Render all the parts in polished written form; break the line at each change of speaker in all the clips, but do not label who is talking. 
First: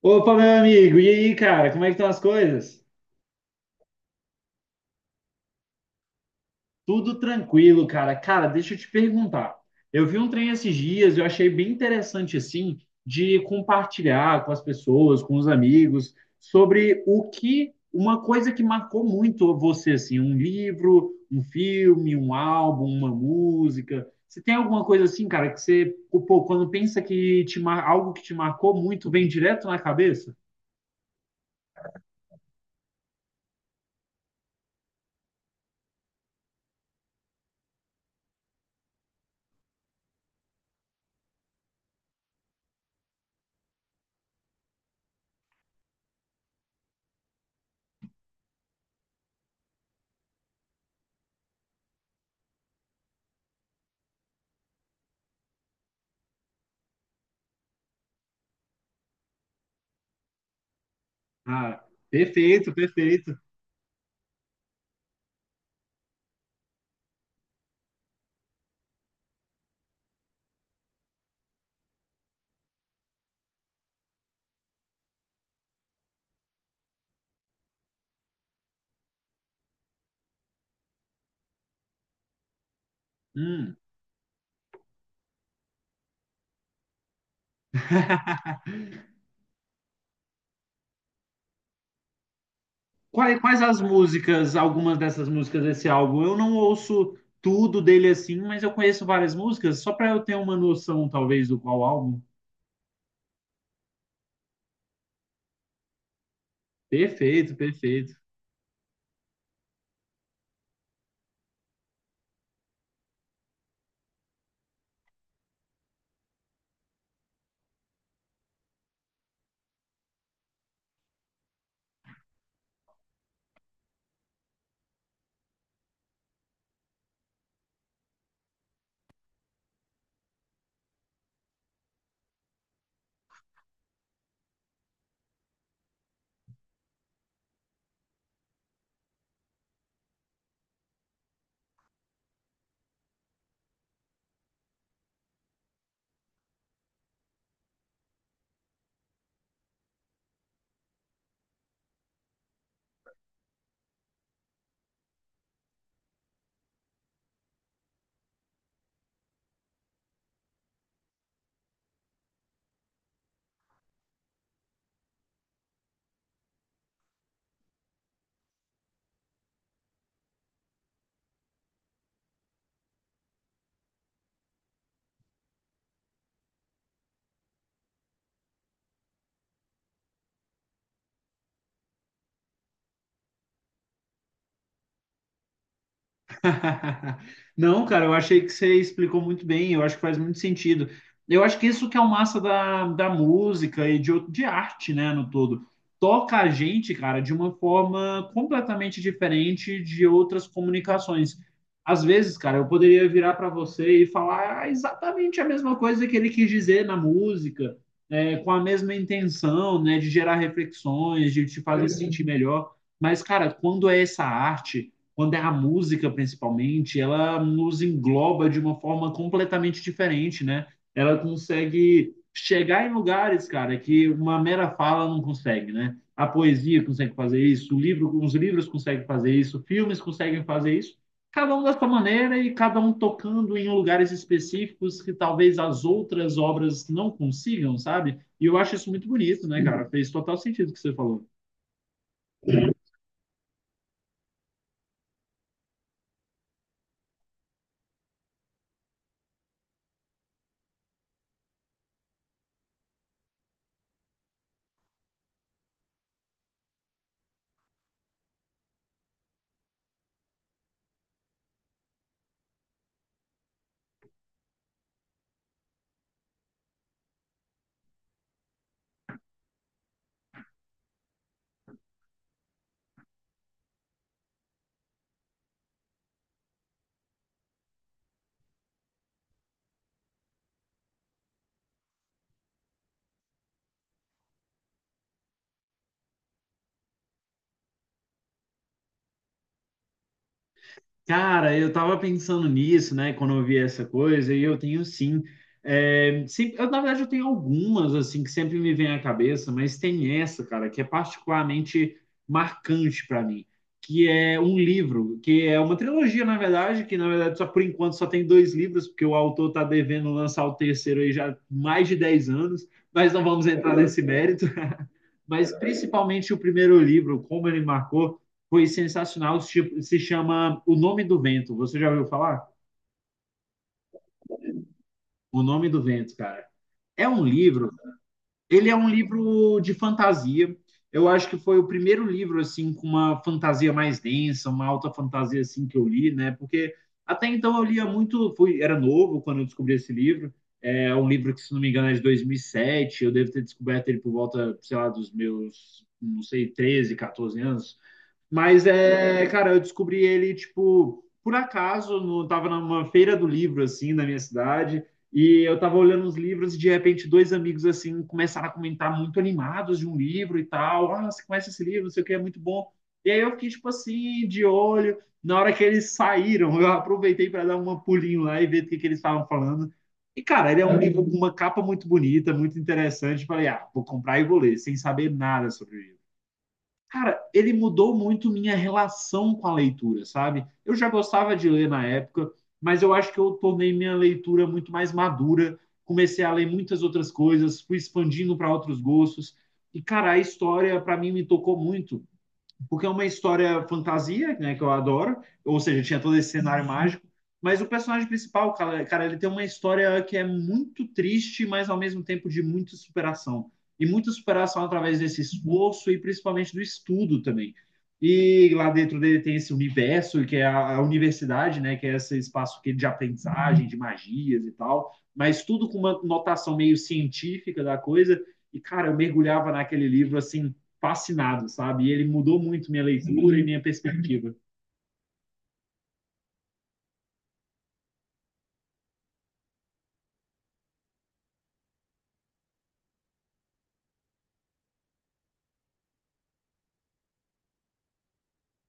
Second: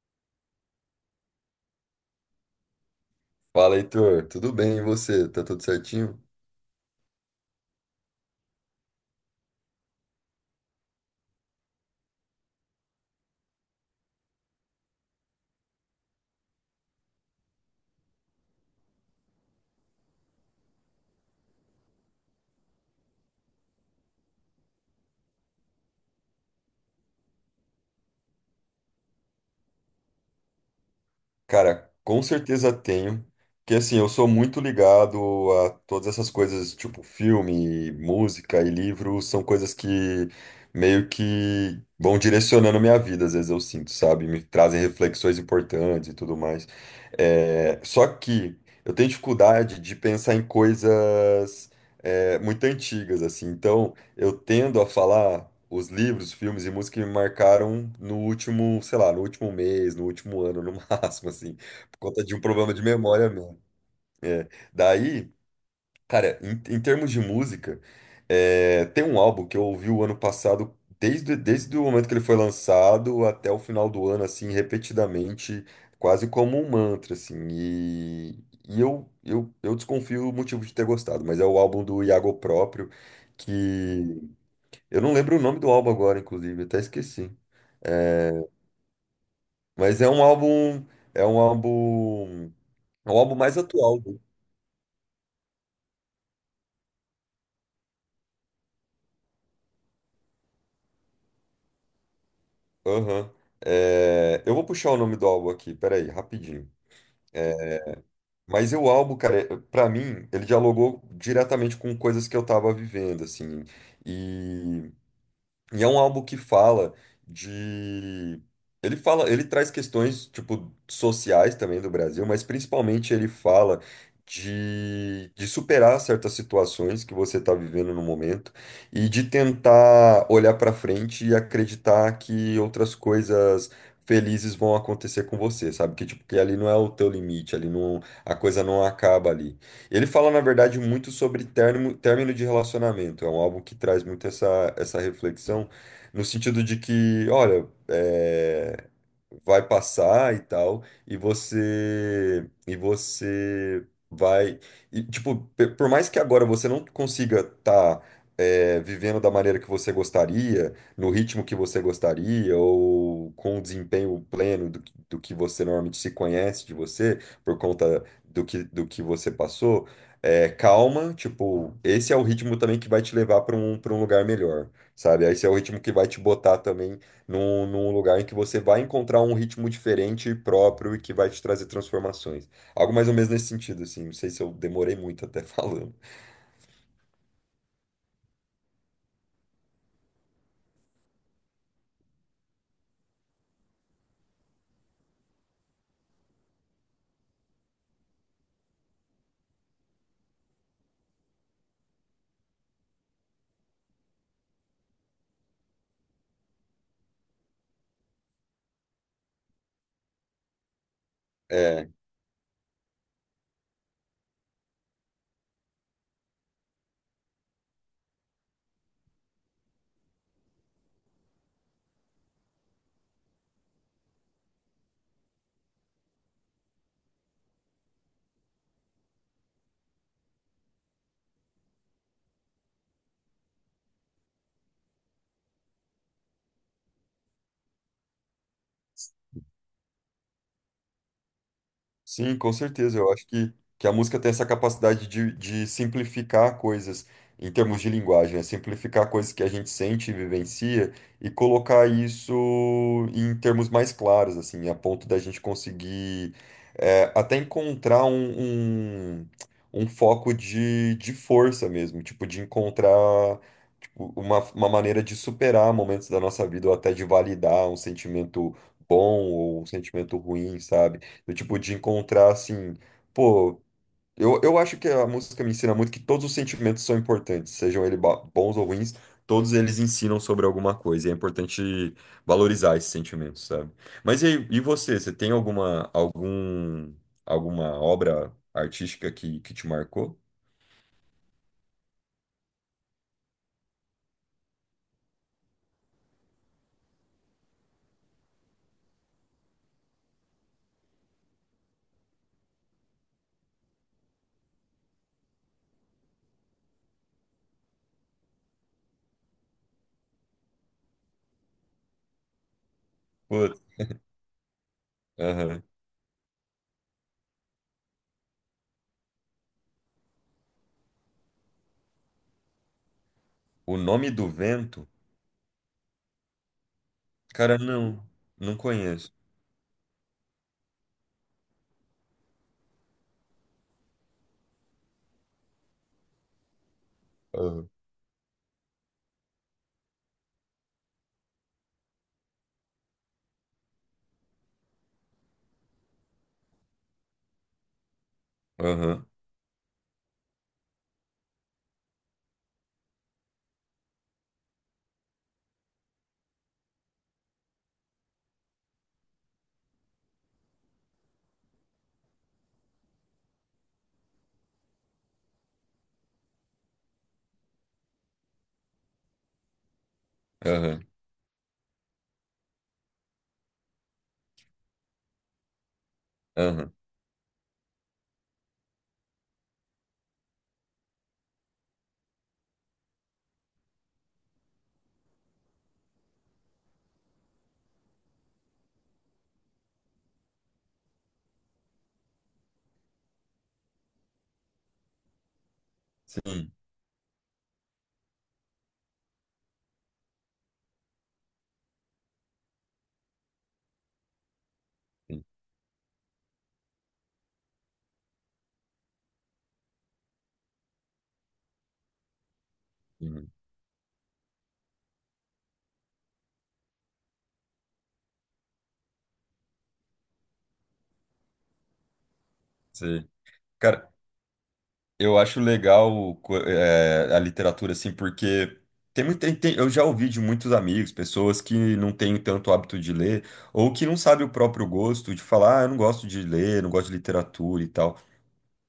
Opa, meu amigo, e aí, cara, como é que estão as coisas?
Fala, Heitor. Tudo bem? E você? Tá tudo certinho?
Tudo tranquilo, cara. Cara, deixa eu te perguntar. Eu vi um trem esses dias, eu achei bem interessante, assim, de compartilhar com as pessoas, com os amigos, sobre o que, uma coisa que marcou muito você, assim, um livro, um filme, um álbum, uma música. Você tem alguma coisa assim, cara, que você, pô, quando pensa que te, algo que te marcou muito, vem direto na cabeça?
Cara, com certeza tenho. Porque assim, eu sou muito ligado a todas essas coisas, tipo filme, música e livro, são coisas que meio que vão direcionando a minha vida, às vezes eu sinto, sabe? Me trazem reflexões importantes e tudo mais. Só que eu tenho dificuldade de pensar em coisas muito antigas, assim. Então. Eu tendo a falar os livros, filmes e música que me marcaram no último, sei lá, no último mês, no último ano, no máximo, assim,
Ah,
por conta de um
perfeito,
problema de memória
perfeito.
mesmo. É. Daí, cara, em termos de música, tem um álbum que eu ouvi o ano passado, desde o momento que ele foi lançado até o final do ano, assim, repetidamente, quase como um mantra, assim, e, e eu desconfio o motivo de ter gostado, mas é o álbum do Iago Próprio,
Hum.
que eu não lembro o nome do álbum agora, inclusive, até esqueci. É, mas é um álbum, é um álbum, é um álbum
Quais,
mais
quais as
atual.
músicas, algumas dessas músicas desse álbum? Eu não ouço tudo dele assim, mas eu conheço várias músicas, só para eu ter uma noção, talvez, do qual álbum.
Aham. Eu vou puxar o nome do álbum aqui, peraí, rapidinho.
Perfeito, perfeito.
Mas o álbum, cara, pra mim, ele dialogou diretamente com coisas que eu tava vivendo, assim. E é um álbum que fala de. Ele traz questões, tipo, sociais também do Brasil, mas principalmente ele fala de superar certas situações que você está vivendo no momento e de tentar olhar para frente e acreditar que outras coisas felizes vão acontecer com você, sabe? Que, tipo, que ali não é o teu limite, ali não, a coisa não acaba ali. Ele fala, na verdade, muito sobre término, término de relacionamento. É um álbum que traz muito essa, essa reflexão, no sentido de que, olha, vai passar e tal, e você vai e, tipo, por mais que agora você não consiga estar vivendo da maneira que você gostaria, no ritmo que você gostaria, ou com o desempenho pleno do, do que você normalmente se conhece de você, por conta do que você passou, calma, tipo, esse é o ritmo também que vai te levar para um lugar melhor, sabe? Esse é o ritmo que vai te botar também num lugar em que você vai encontrar um ritmo diferente e próprio e que vai te trazer transformações. Algo mais ou menos nesse sentido, assim. Não sei se eu demorei muito até falando.
Não, cara, eu achei que você explicou muito bem, eu acho que faz muito sentido. Eu acho que isso que é o massa da música e de, de arte, né, no todo. Toca a gente, cara, de uma forma completamente diferente de outras comunicações. Às vezes, cara, eu poderia virar para você e falar exatamente a mesma coisa que ele quis dizer na música, é, com a mesma intenção, né, de gerar reflexões, de te fazer
É,
sentir melhor. Mas, cara, quando é essa arte, quando é a música principalmente, ela nos engloba de uma forma completamente diferente, né? Ela consegue chegar em lugares, cara, que uma mera fala não consegue, né? A poesia consegue fazer isso, o livro, os livros conseguem fazer isso, filmes conseguem fazer isso, cada um da sua maneira e cada um tocando em lugares específicos que talvez as outras obras não consigam, sabe? E eu acho isso muito bonito, né, cara? Fez total sentido o que você falou.
Sim, com certeza. Eu acho que a música tem essa capacidade de simplificar coisas em termos de linguagem, né? Simplificar coisas que a gente sente e vivencia e colocar isso em termos mais claros, assim, a ponto da gente conseguir até encontrar um, um foco de força mesmo, tipo, de encontrar tipo, uma maneira de superar momentos da nossa vida ou até de validar um sentimento bom ou um sentimento ruim, sabe? Do tipo, de encontrar assim, pô, eu acho que a música me ensina muito que todos os sentimentos são importantes, sejam eles bons ou ruins, todos eles ensinam sobre alguma coisa, e é importante valorizar esses sentimentos, sabe? Mas e, aí, e você, você tem alguma obra artística que te marcou?
Cara, eu tava pensando nisso, né, quando eu vi essa coisa, e eu tenho sim. É, sim, eu, na verdade, eu tenho algumas, assim, que sempre me vêm à cabeça, mas tem essa, cara, que é particularmente marcante para mim, que é um livro, que é uma trilogia, na verdade, que, na verdade, só por enquanto só tem dois livros, porque o autor tá devendo lançar o terceiro aí já há mais de 10 anos, mas não vamos
Putz,
entrar nesse mérito. Mas
aham.
principalmente o primeiro livro, como ele marcou, foi sensacional. Se chama O Nome do Vento. Você já ouviu falar?
O Nome do Vento?
O Nome do Vento, cara. É um
Cara,
livro.
não, não
Ele é um
conheço.
livro de fantasia. Eu acho que foi o primeiro livro assim com uma fantasia mais densa, uma alta fantasia assim que eu li, né? Porque até então eu
Aham,
lia muito, fui, era novo quando eu descobri esse livro. É um livro que, se não me engano, é de 2007. Eu devo ter descoberto ele por volta, sei lá, dos meus, não sei, 13, 14 anos. Mas
aham,
é, cara, eu descobri ele, tipo, por acaso, no, tava numa feira do livro, assim, na minha cidade, e eu tava olhando uns livros e de repente dois amigos, assim, começaram a comentar muito animados de um livro e tal. Ah, você conhece esse livro, não sei o que, é muito bom. E aí eu fiquei, tipo assim, de olho. Na hora que eles saíram, eu aproveitei para dar um pulinho lá e ver o que eles estavam falando. E, cara, ele é um
aham,
livro com uma capa muito bonita, muito interessante. Falei, ah, vou comprar e vou ler, sem saber nada sobre isso.
aham.
Cara, ele mudou muito minha relação com a leitura, sabe? Eu já gostava de ler na época, mas eu acho que eu tornei minha leitura muito mais madura, comecei a ler muitas outras coisas, fui expandindo para outros gostos. E, cara, a história para mim me tocou muito porque é uma história fantasia, né, que eu adoro, ou seja, tinha todo esse
Sim,
cenário mágico, mas o personagem principal, cara, cara, ele tem uma história que é muito triste, mas ao mesmo tempo de muita superação. E muita superação através desse
sim,
esforço e principalmente do estudo também. E lá dentro dele tem esse universo, que é a universidade, né, que é esse espaço é de
sim.
aprendizagem, de magias e tal, mas tudo com uma notação meio científica da coisa. E, cara, eu mergulhava naquele livro assim fascinado, sabe? E ele mudou muito minha
Sim.
leitura e minha
Cara,
perspectiva.
eu acho legal a literatura, assim, porque tem muito, eu já ouvi de muitos amigos, pessoas que não têm tanto hábito de ler, ou que não sabem o próprio gosto de falar, ah, eu não gosto de ler, não gosto de literatura e tal.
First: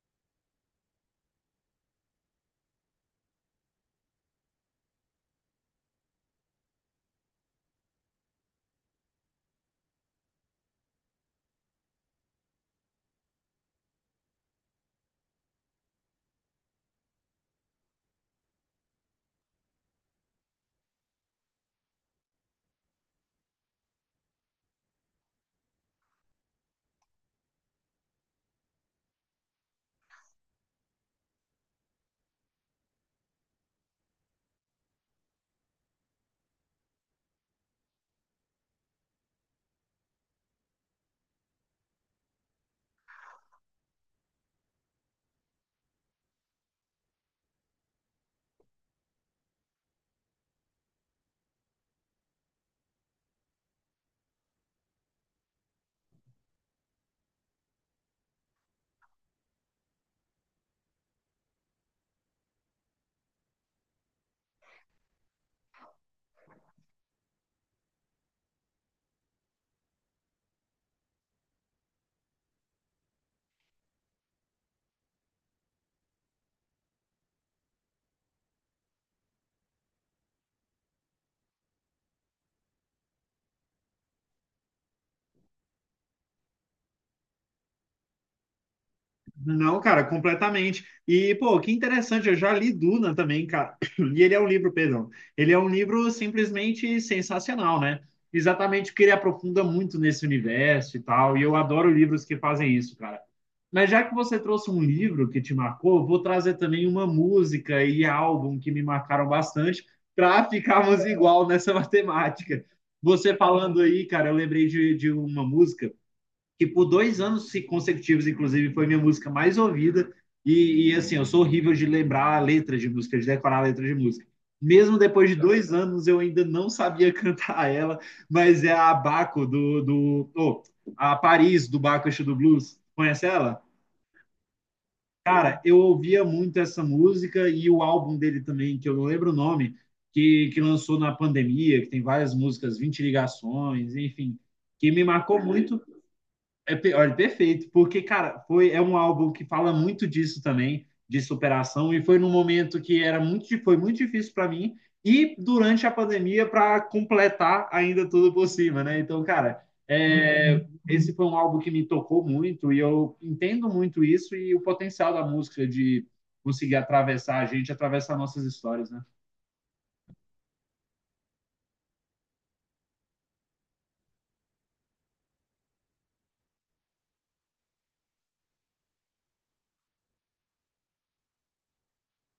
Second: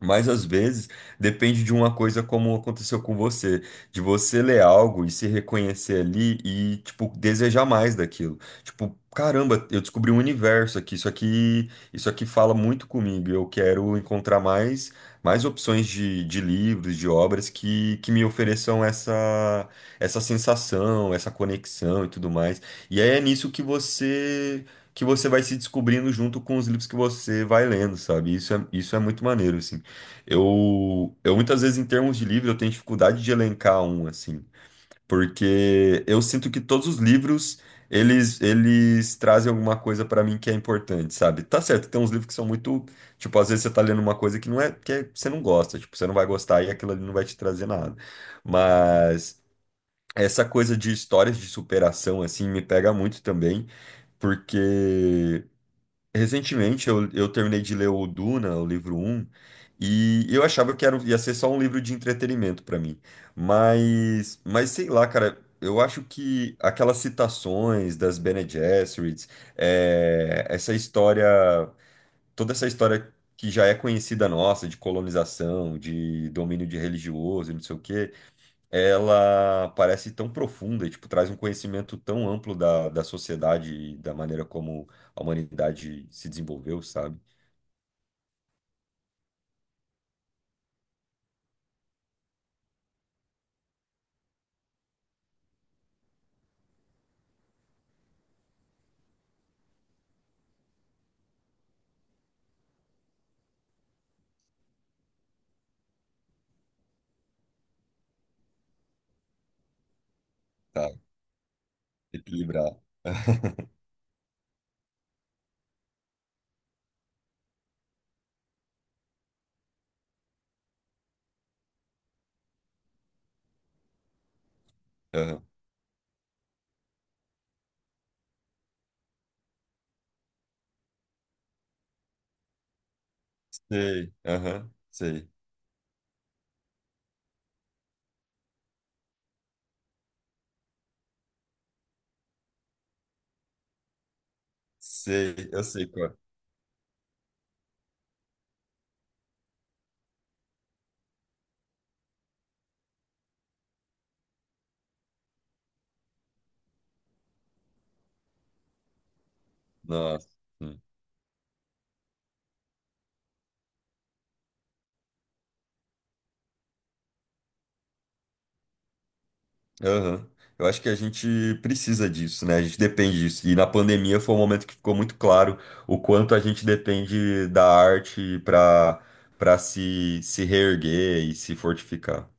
Mas às vezes depende de uma coisa como aconteceu com você, de você ler algo e se reconhecer ali e, tipo, desejar mais daquilo. Tipo, caramba, eu descobri um universo aqui, isso aqui, isso aqui fala muito comigo. Eu quero encontrar mais opções de livros, de obras que me ofereçam essa sensação, essa conexão e tudo mais. E aí é nisso que você vai se descobrindo junto com os livros que você vai lendo, sabe? Isso é muito maneiro, assim. Eu muitas vezes, em termos de livro, eu tenho dificuldade de elencar um, assim, porque eu sinto que todos os livros, eles trazem alguma coisa pra mim que é importante, sabe? Tá certo, tem uns livros que são muito, tipo, às vezes você tá lendo uma coisa que não é, você não gosta, tipo, você não vai gostar e aquilo ali não vai te trazer nada. Mas essa coisa de histórias de superação, assim, me pega muito também, porque recentemente eu terminei de ler o Duna, o livro um e eu achava que era, ia ser só um livro de entretenimento para mim. Mas sei lá, cara, eu acho que aquelas citações das Bene Gesserits, essa história, toda essa história que já é conhecida nossa, de colonização, de domínio de religioso, e não sei o quê, ela parece tão profunda e, tipo, traz um conhecimento tão amplo da sociedade e da maneira como a humanidade se desenvolveu, sabe?
Não, cara, completamente. E, pô, que interessante, eu já li Duna também, cara. E ele é um livro, perdão. Ele é um livro simplesmente sensacional, né? Exatamente porque ele aprofunda muito nesse universo e tal. E eu adoro livros que fazem isso, cara. Mas já que você trouxe um livro que te marcou, eu vou trazer também uma música e álbum que me marcaram bastante para
Tá,
ficarmos igual nessa matemática.
equilibrar.
Você falando aí, cara, eu lembrei de uma música que por 2 anos consecutivos, inclusive, foi minha música mais ouvida. E, assim, eu sou horrível de lembrar letras de música, de decorar letras de música. Mesmo depois de
Aham.
2 anos, eu ainda não sabia cantar ela, mas é a Baco do. Do oh, a Paris do Baco do Blues. Conhece ela?
Sei, aham, sei,
Cara, eu ouvia muito essa música e o álbum dele também, que eu não lembro o nome, que lançou na pandemia, que tem várias músicas, 20 ligações, enfim, que me marcou
sei, eu
muito.
sei qual é.
Olha, perfeito, porque, cara, é um álbum que fala muito disso também, de superação, e foi num momento que era muito, foi muito difícil para mim, e durante a pandemia, para completar ainda tudo por cima, né? Então, cara,
Nossa.
é,
Hum.
esse foi um álbum que me tocou muito, e eu entendo muito isso e o potencial da música de conseguir atravessar a gente, atravessar nossas histórias, né?
Aham. Eu acho que a gente precisa disso, né? A gente depende disso. E na pandemia foi um momento que ficou muito claro o quanto a gente depende da arte para se reerguer e se fortificar.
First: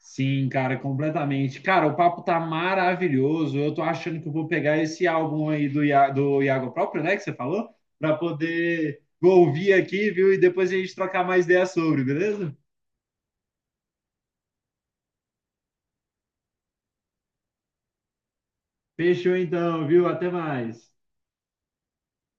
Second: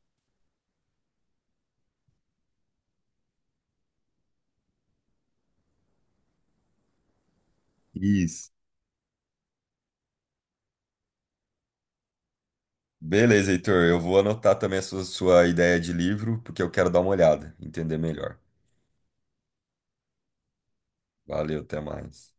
Sim, cara, completamente. Cara, o papo tá maravilhoso. Eu tô achando que eu vou pegar esse álbum aí do, do Iago próprio, né, que você falou, para
Isso.
poder ouvir aqui, viu? E depois a gente trocar mais ideias sobre, beleza?
Beleza, Heitor. Eu vou anotar também a sua ideia de livro, porque eu quero dar uma olhada, entender melhor.
Fechou então, viu? Até mais.
Valeu, até mais.